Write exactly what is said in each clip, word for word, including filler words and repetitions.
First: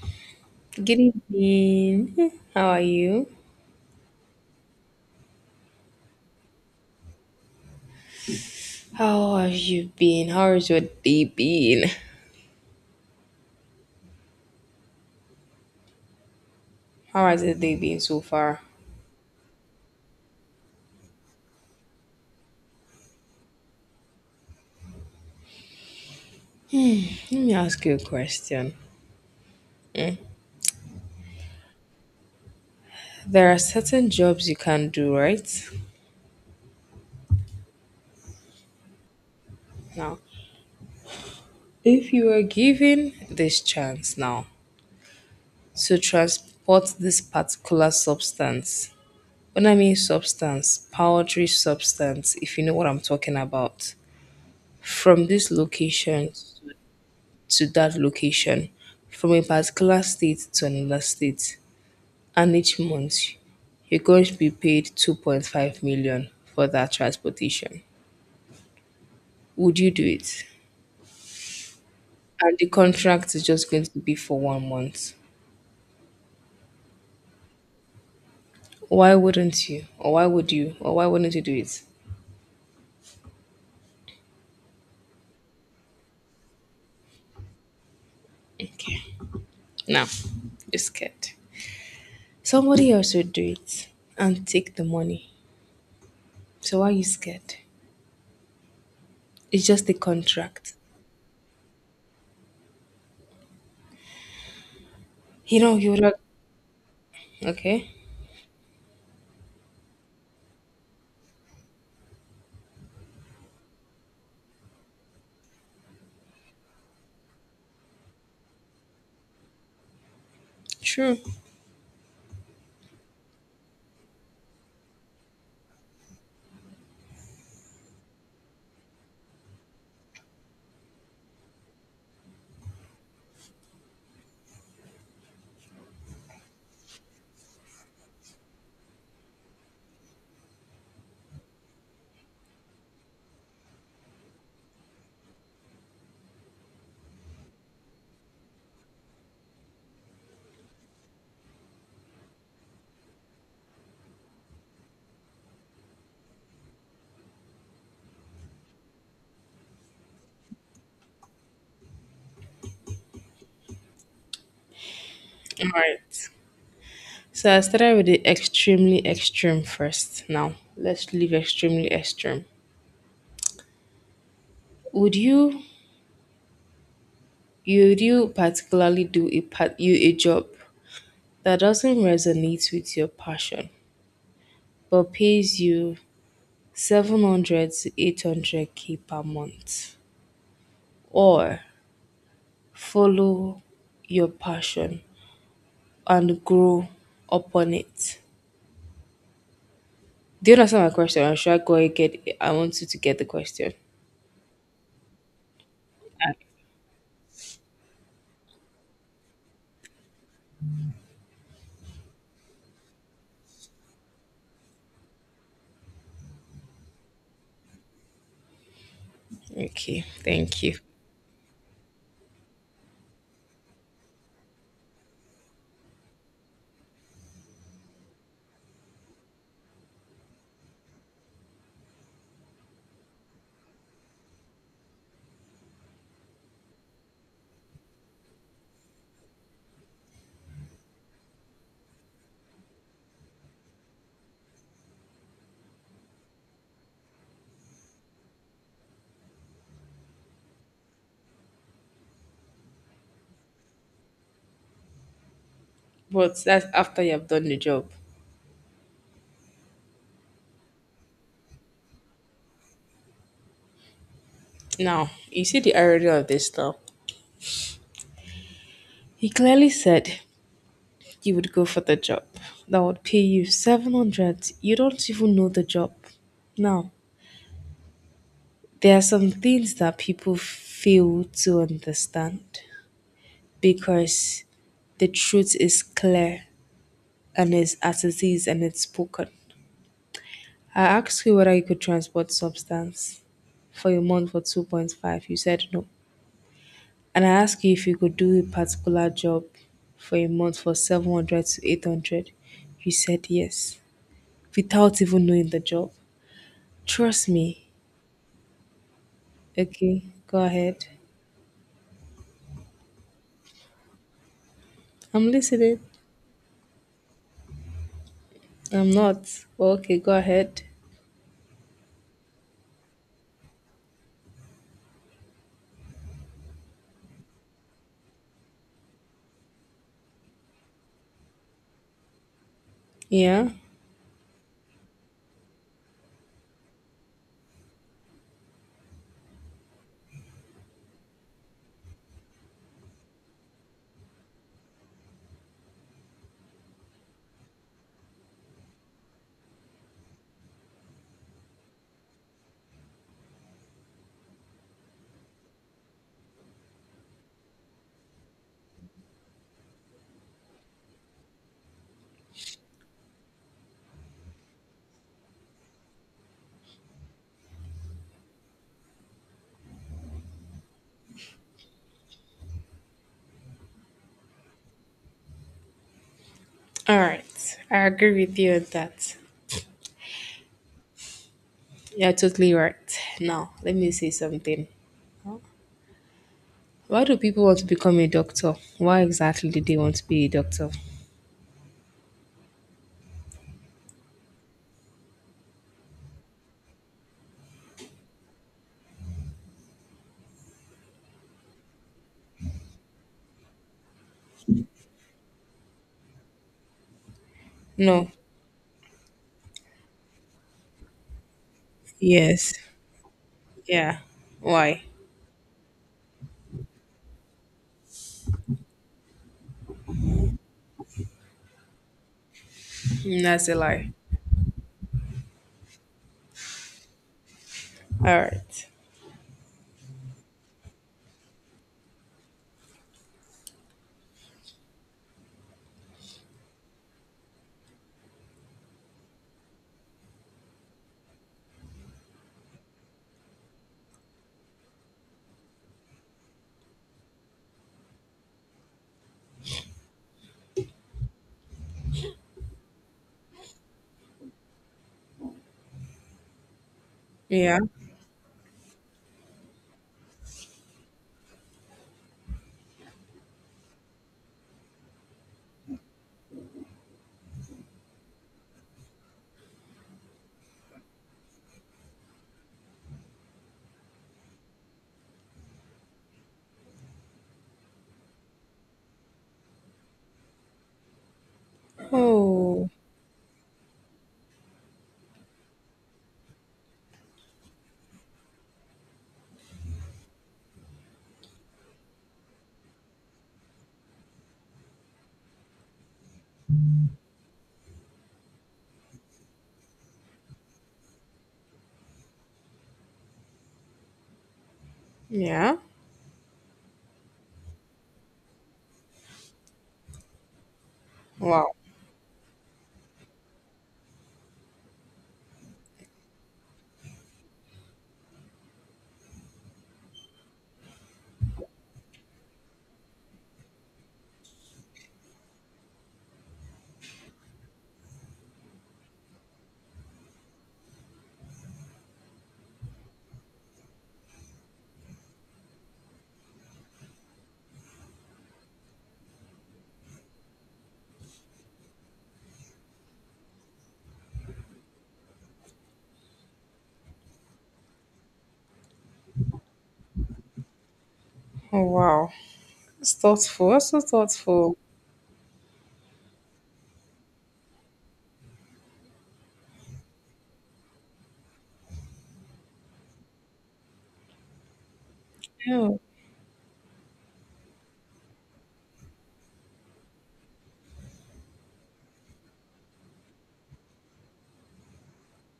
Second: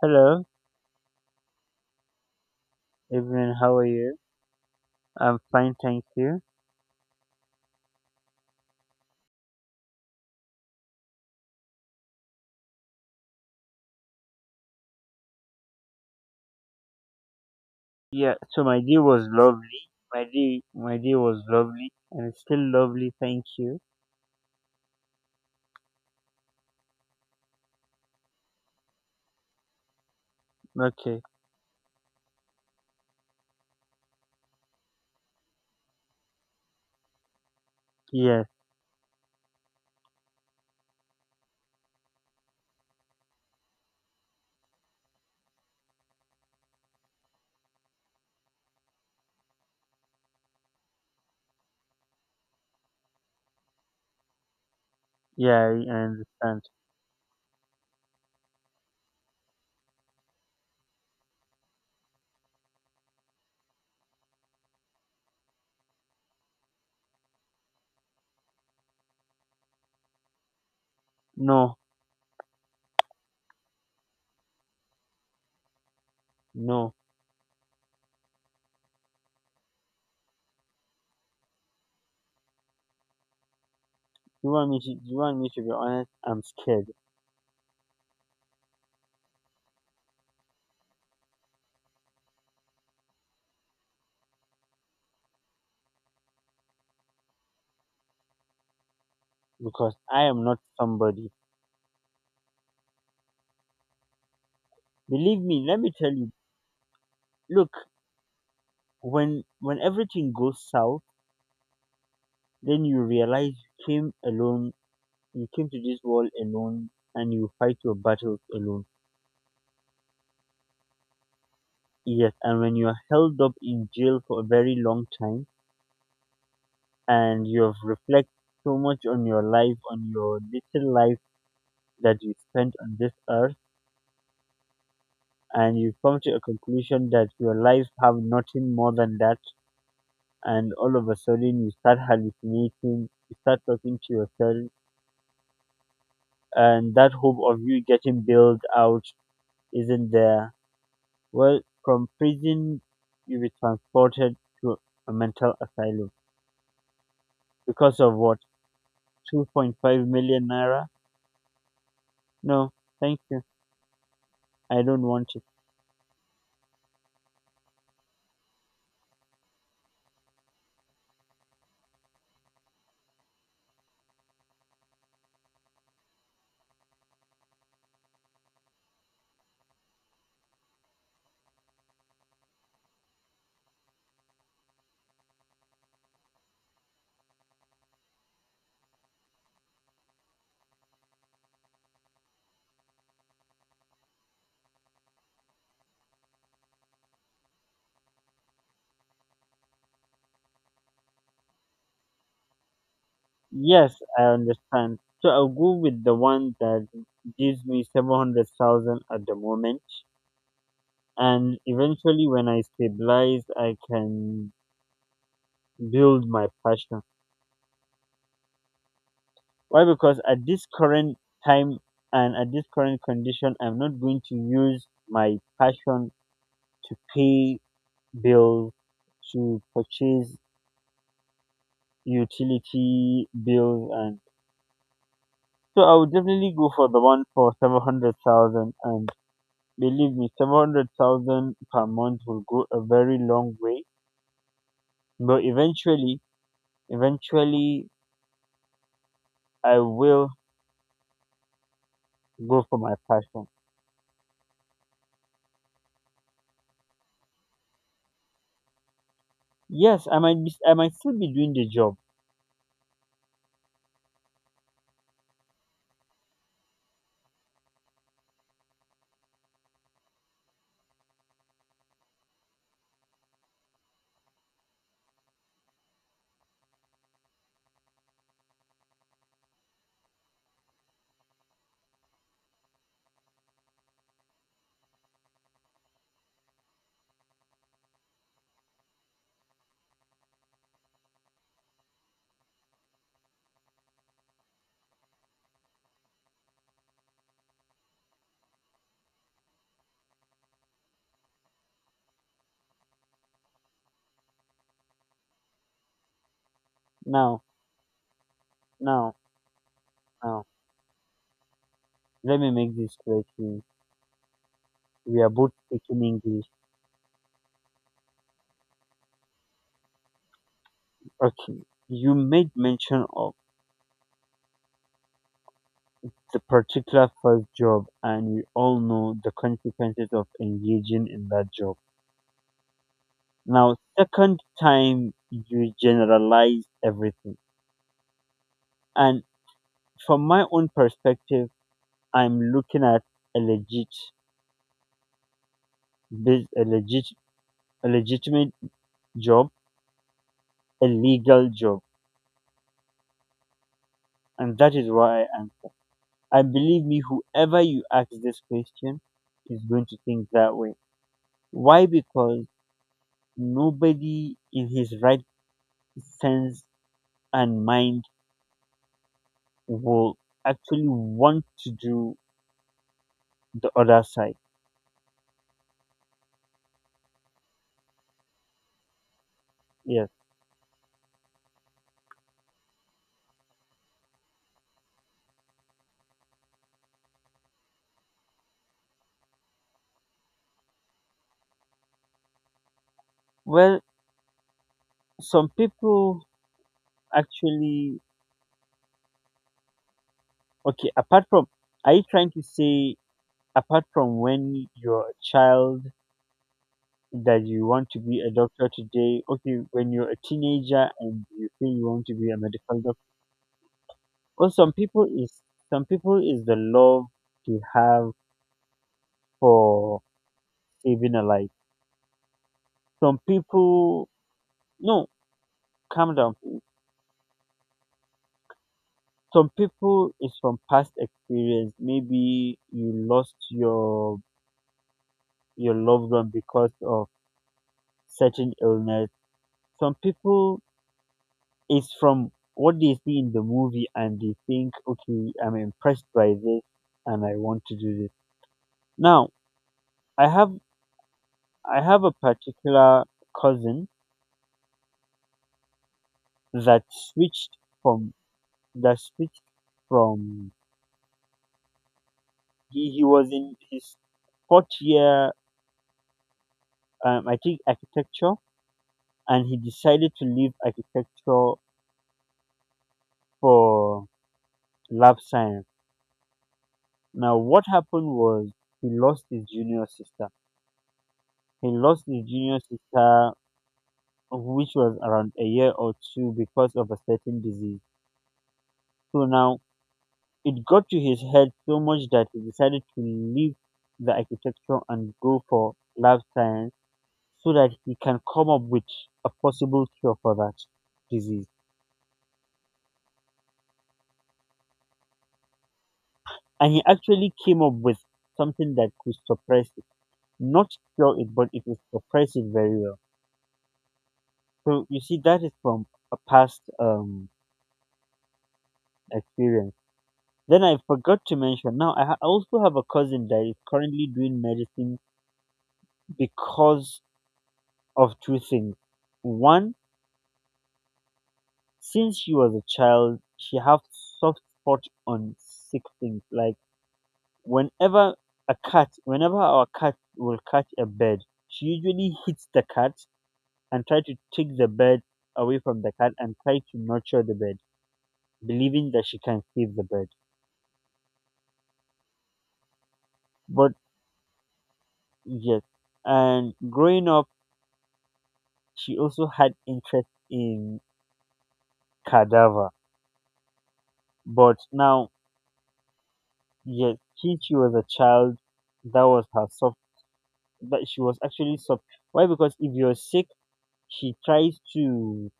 Hello, Good evening. How are you? everyone. How are you? I'm fine, thank you. How have you been? How has your day been? How has your day been so Yeah, far? so my day was lovely. My day, my day was lovely, and it's still lovely. Thank you. Let me ask you a question. Okay. There are certain jobs you can do, right? Yes. Now, if you were given this chance now to transport this particular substance, when I mean substance, powdery substance, if you know what I'm talking about, from this Yeah, I I location understand. to that location from a particular state to another state, and each month you're going to be paid two point five million for that transportation. Would you do it? No, And the contract is just going to be for one month. no. Why wouldn't you? Or why would you? Or why wouldn't you do it? You want me to? You want me to be honest? I'm scared Okay. Now, you're scared. Somebody else will do it and take the money. So why are you scared? It's just a because I am not contract. somebody. Believe You me, know, let me you would tell have. you. Look, Okay. when when everything goes south, then you realize you came alone. You came to this world alone, and you fight your battles alone. True. Yes, and when you are held up in jail for a very long time and you have reflected so much on your life, on your little life that you spent on this earth, and you come to a conclusion that your life have nothing more than that, and all of a sudden you start hallucinating, you start talking to yourself, and that hope of you getting bailed out isn't there. Well, from prison you be transported to a mental asylum because of what? two point five million naira. No, thank you. I don't want it. All right. So I started with the extremely extreme first. Now let's leave extremely extreme. Would you would you particularly do a part you a job that doesn't resonate with your passion but pays you seven hundred to eight hundred K per month? Or follow your passion and grow upon it? Do you understand my question? Or should I go ahead? Get I want you to get the question. Yes, I understand. So I'll go with the one that gives me seven hundred thousand at the moment. And eventually, when I stabilize, I can build my passion. Why? Okay, Because at thank this you. current time and at this current condition, I'm not going to use my passion to pay bills, to purchase utility bills, and so I would definitely go for the one for seven hundred thousand, and believe me, seven hundred thousand per month will go a very long way. But eventually, eventually, I will go for my passion. But that's after you have done the job. Yes, I might be, I might still be doing the job. Now, you see the irony of this now. He clearly said you would go for the job that would pay you seven hundred. You don't even know the job. Now, there are some things that people fail to understand because the truth is clear and is as it is and it's spoken. I asked you whether you could transport substance for a month for two point five. You said no. And I asked you if you could do a particular job for a month for seven hundred to eight hundred. You said yes without even knowing the job. Trust now, me. now, Okay, go now. ahead. Let me make this clear to you. We are I'm both listening. speaking English. I'm not. Okay, go ahead. Okay, you made mention of the particular first job, and we all know the consequences of engaging in that job. Yeah. Now, second time you generalize everything. And from my own perspective, I'm looking at a legit, bus- a legit, a legitimate job, a legal job, and that is why I answer. And believe me, whoever you ask this question is going to think that way. Why? Because nobody in his right sense and mind will actually want to do the other side. All right. I agree with you on that. Yes. You're totally right. Now, let me say something. Why do people want to become a doctor? Why exactly do they want to be a doctor? Well, some people actually, okay, apart from, are you trying to say apart from when you're a child that you want to No. be a doctor today, okay, when you're a teenager and you feel you want to be a Yes. medical doctor, Yeah. well, some Why? people is, some people is the love they have for saving a life. Some Mm, That's a lie. people, no, calm down please. All right. Some people is from past experience, maybe you lost your your loved one because of certain illness. Some people it's from what they see in the movie and they think, okay, I'm impressed by this and I want to do this. Now, I have I have a particular cousin that switched Yeah. from, that switched from, he, he was in his fourth year, um, I think architecture, and he decided to leave architecture for lab science. Now what happened was he lost his junior sister. He lost his junior Oh, sister, which was around a year or two, because of a certain disease. So now it got to his head so much that he decided to leave the architecture and go for life science so that he can come up with a possible cure for that disease. yeah. And he actually came up with something that could suppress it, not cure it, but Wow. it will suppress it very well. So you see, that is from a past um, experience. Then I forgot to mention. Now I ha- I also have a cousin that is currently doing medicine because of two things. One, since she was a child, she have soft spot on sick things. Like whenever a cat, whenever our cat will catch a bird, she usually hits the cat and try to take the bird away from the cat and try to nurture the bird, believing that she can save the bird. Oh, wow. It's thoughtful. That's But so thoughtful. yes, and growing up, she also had interest in cadaver. But now, Oh, yes, since she was a child, that was her soft. That she was actually soft. Why? Because if you're sick, she tries to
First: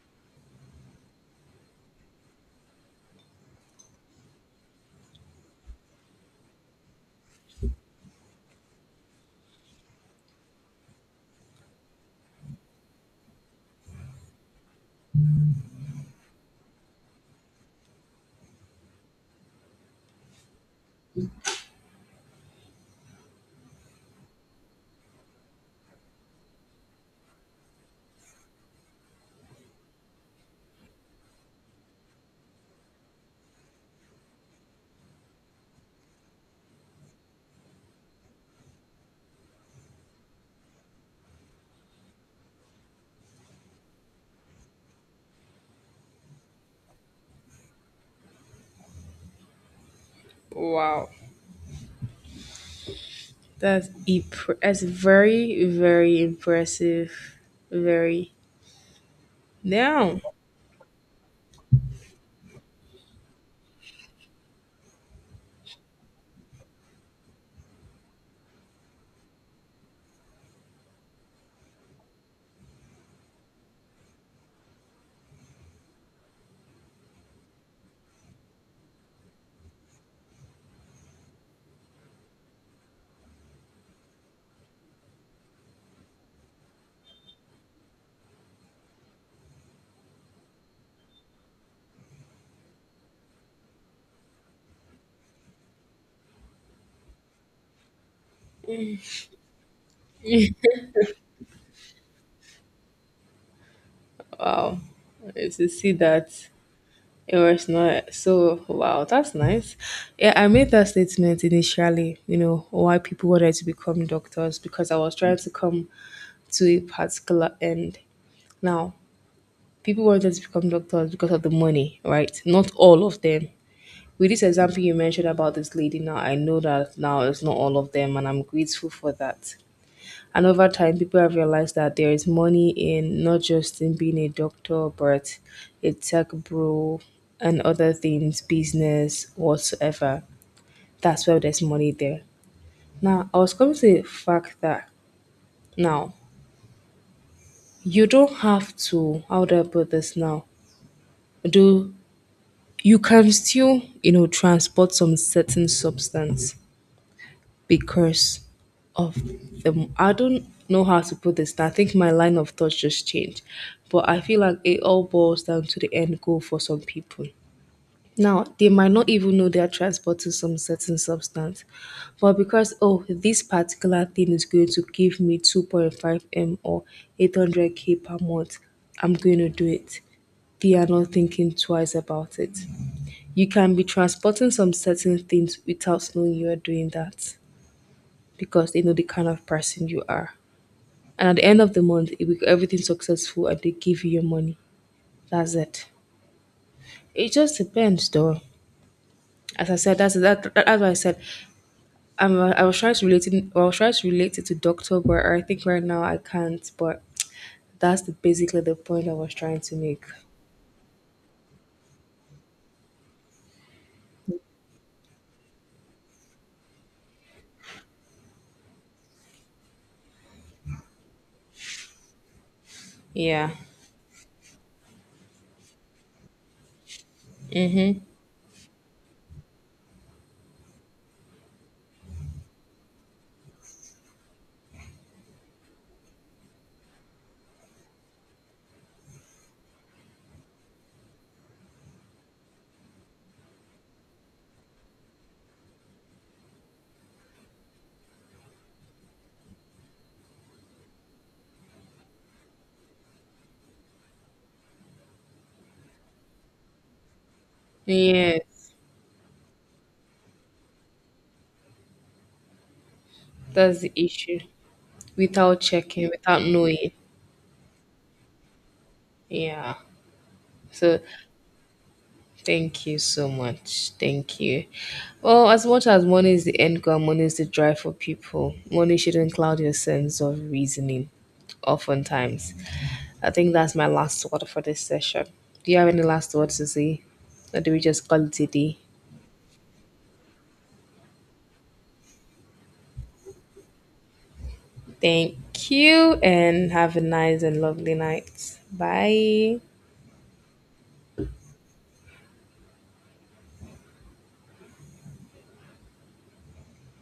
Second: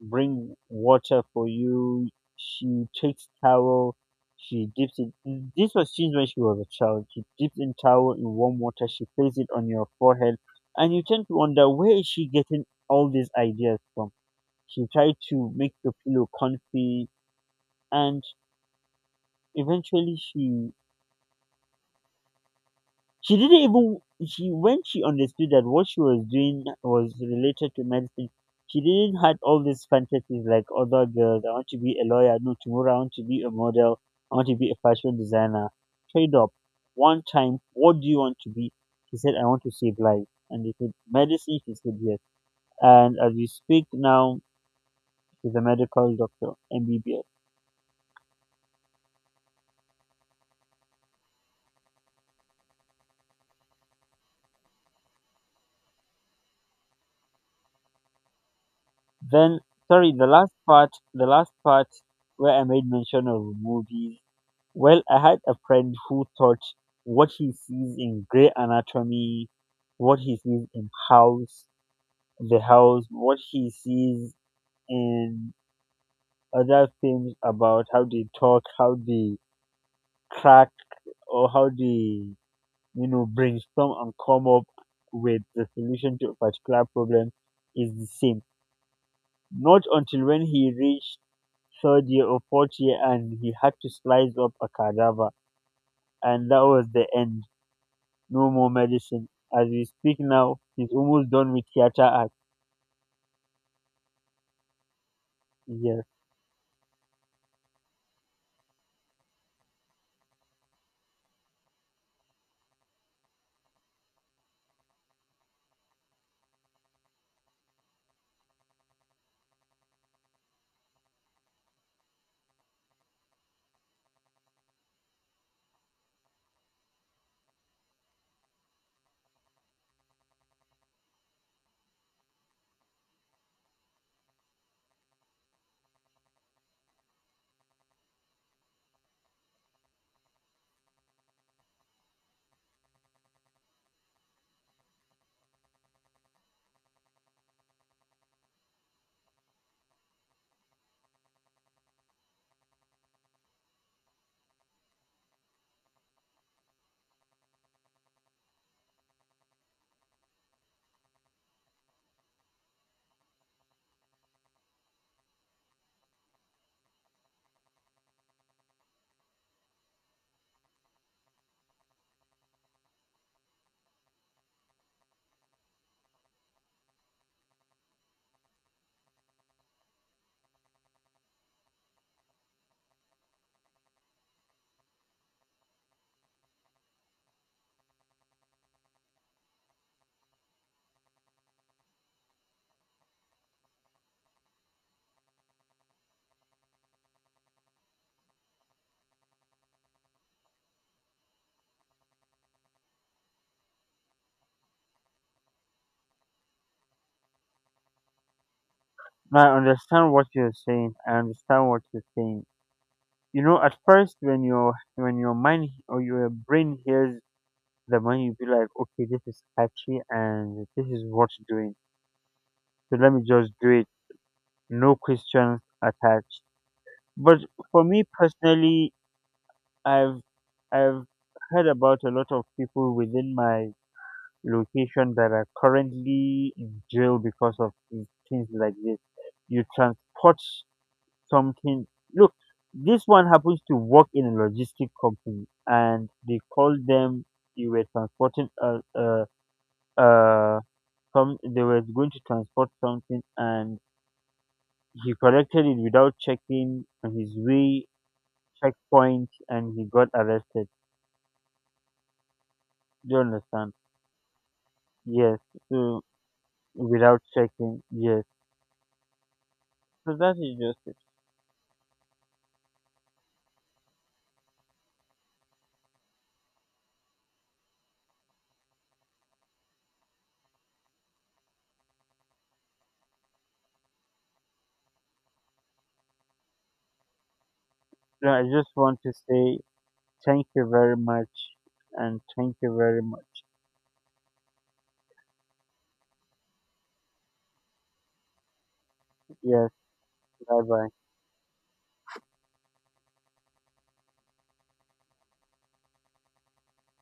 bring water for you. She takes towel. She dips it. This was since when she was a child. She dips in towel in warm water. She places it on your forehead, and you tend to wonder where is she getting all these ideas from. She tried to make the pillow comfy, and eventually she She didn't even she, when she understood that what she was doing was related to medicine, she didn't had all these fantasies like other girls. I want to be a lawyer. No, tomorrow I want to be a model. I want to be a fashion designer. Trade up. One time, what do you want to be? She said, I want to save lives. And they said, medicine? She said, yes. And as we speak now, she's a medical doctor, M B B S. wow. That's impre- That's very, very impressive. Very. Then, sorry, Now, the last part, the last part where I made mention of movies. Well, I had a friend who thought what he sees in Grey Anatomy, what he sees in House, The House, what he sees in other films about how they talk, how they crack, or how they, you know, brainstorm and come up with the solution to a particular problem is the same. Not until when he reached third year or fourth year and he had to slice up a cadaver, and that was the end. No more medicine. As we speak now, he's almost done with theater act. wow. To see Yes. that it was not so. Wow, that's nice. Yeah, I made that statement initially. You know why people wanted to become doctors because I was trying to come to a particular end. Now, people wanted to become doctors because of the money, right? Not all of them. With this example you mentioned about this lady now, I know that now it's not all of them, and I'm grateful for that. And over time, people have realized that there is money in not just in being a doctor, but a tech bro and other things, business, whatsoever. That's where there's money there. Now, I was coming to the fact that now you don't have to. How do I put this now? Do You can still, you know transport some certain substance because of the— I don't know how to put this. I think my line of thought just changed, but I feel like it all boils down to the end goal for some people. Now, they might not even know they're transporting some certain substance, but because, oh, this particular thing is going to give me two point five m or eight hundred k per month, I'm going to do it. They are not thinking twice about it. You can be transporting some certain things without knowing you are doing that because they know the kind of person you are. And at the end of the month, if you- everything's successful and they give you your money, that's it. It just depends, though. As I said, that's that. that that's what I said. Um, I was trying to relate it. I was trying to relate it to doctor, but I think right now I can't. But that's the, basically the point I was Now I trying to make. understand what you're saying. I understand what you're saying. You know, at first when your, when your mind or your brain hears the money, you be like, okay, this is catchy and this is what's doing. So let me Yeah. just do it. No questions attached. But for me personally, I've I've heard about a lot of people within my location that are currently in jail because of thi- things like this. You transport something. Look, this one happens to work in a logistic company, and they called them. You were transporting uh, uh, uh, some. They were going to transport something, and he collected it without checking on his way Yes, checkpoint, and he got arrested. Do you understand? that's the issue. Yes. Without So checking, without knowing. without checking, yes. Yeah. So that is just it. So, thank you so much. Thank you. Well, as much as money is the end goal, money is the drive for people. Money shouldn't cloud your sense of reasoning, oftentimes. I think that's my last word for this session. Do you have any last words to say? Or do we just call No, it I a just day? want to say thank you very much and thank you very much. Thank you and have a nice and lovely night. Bye. Yes, bye bye.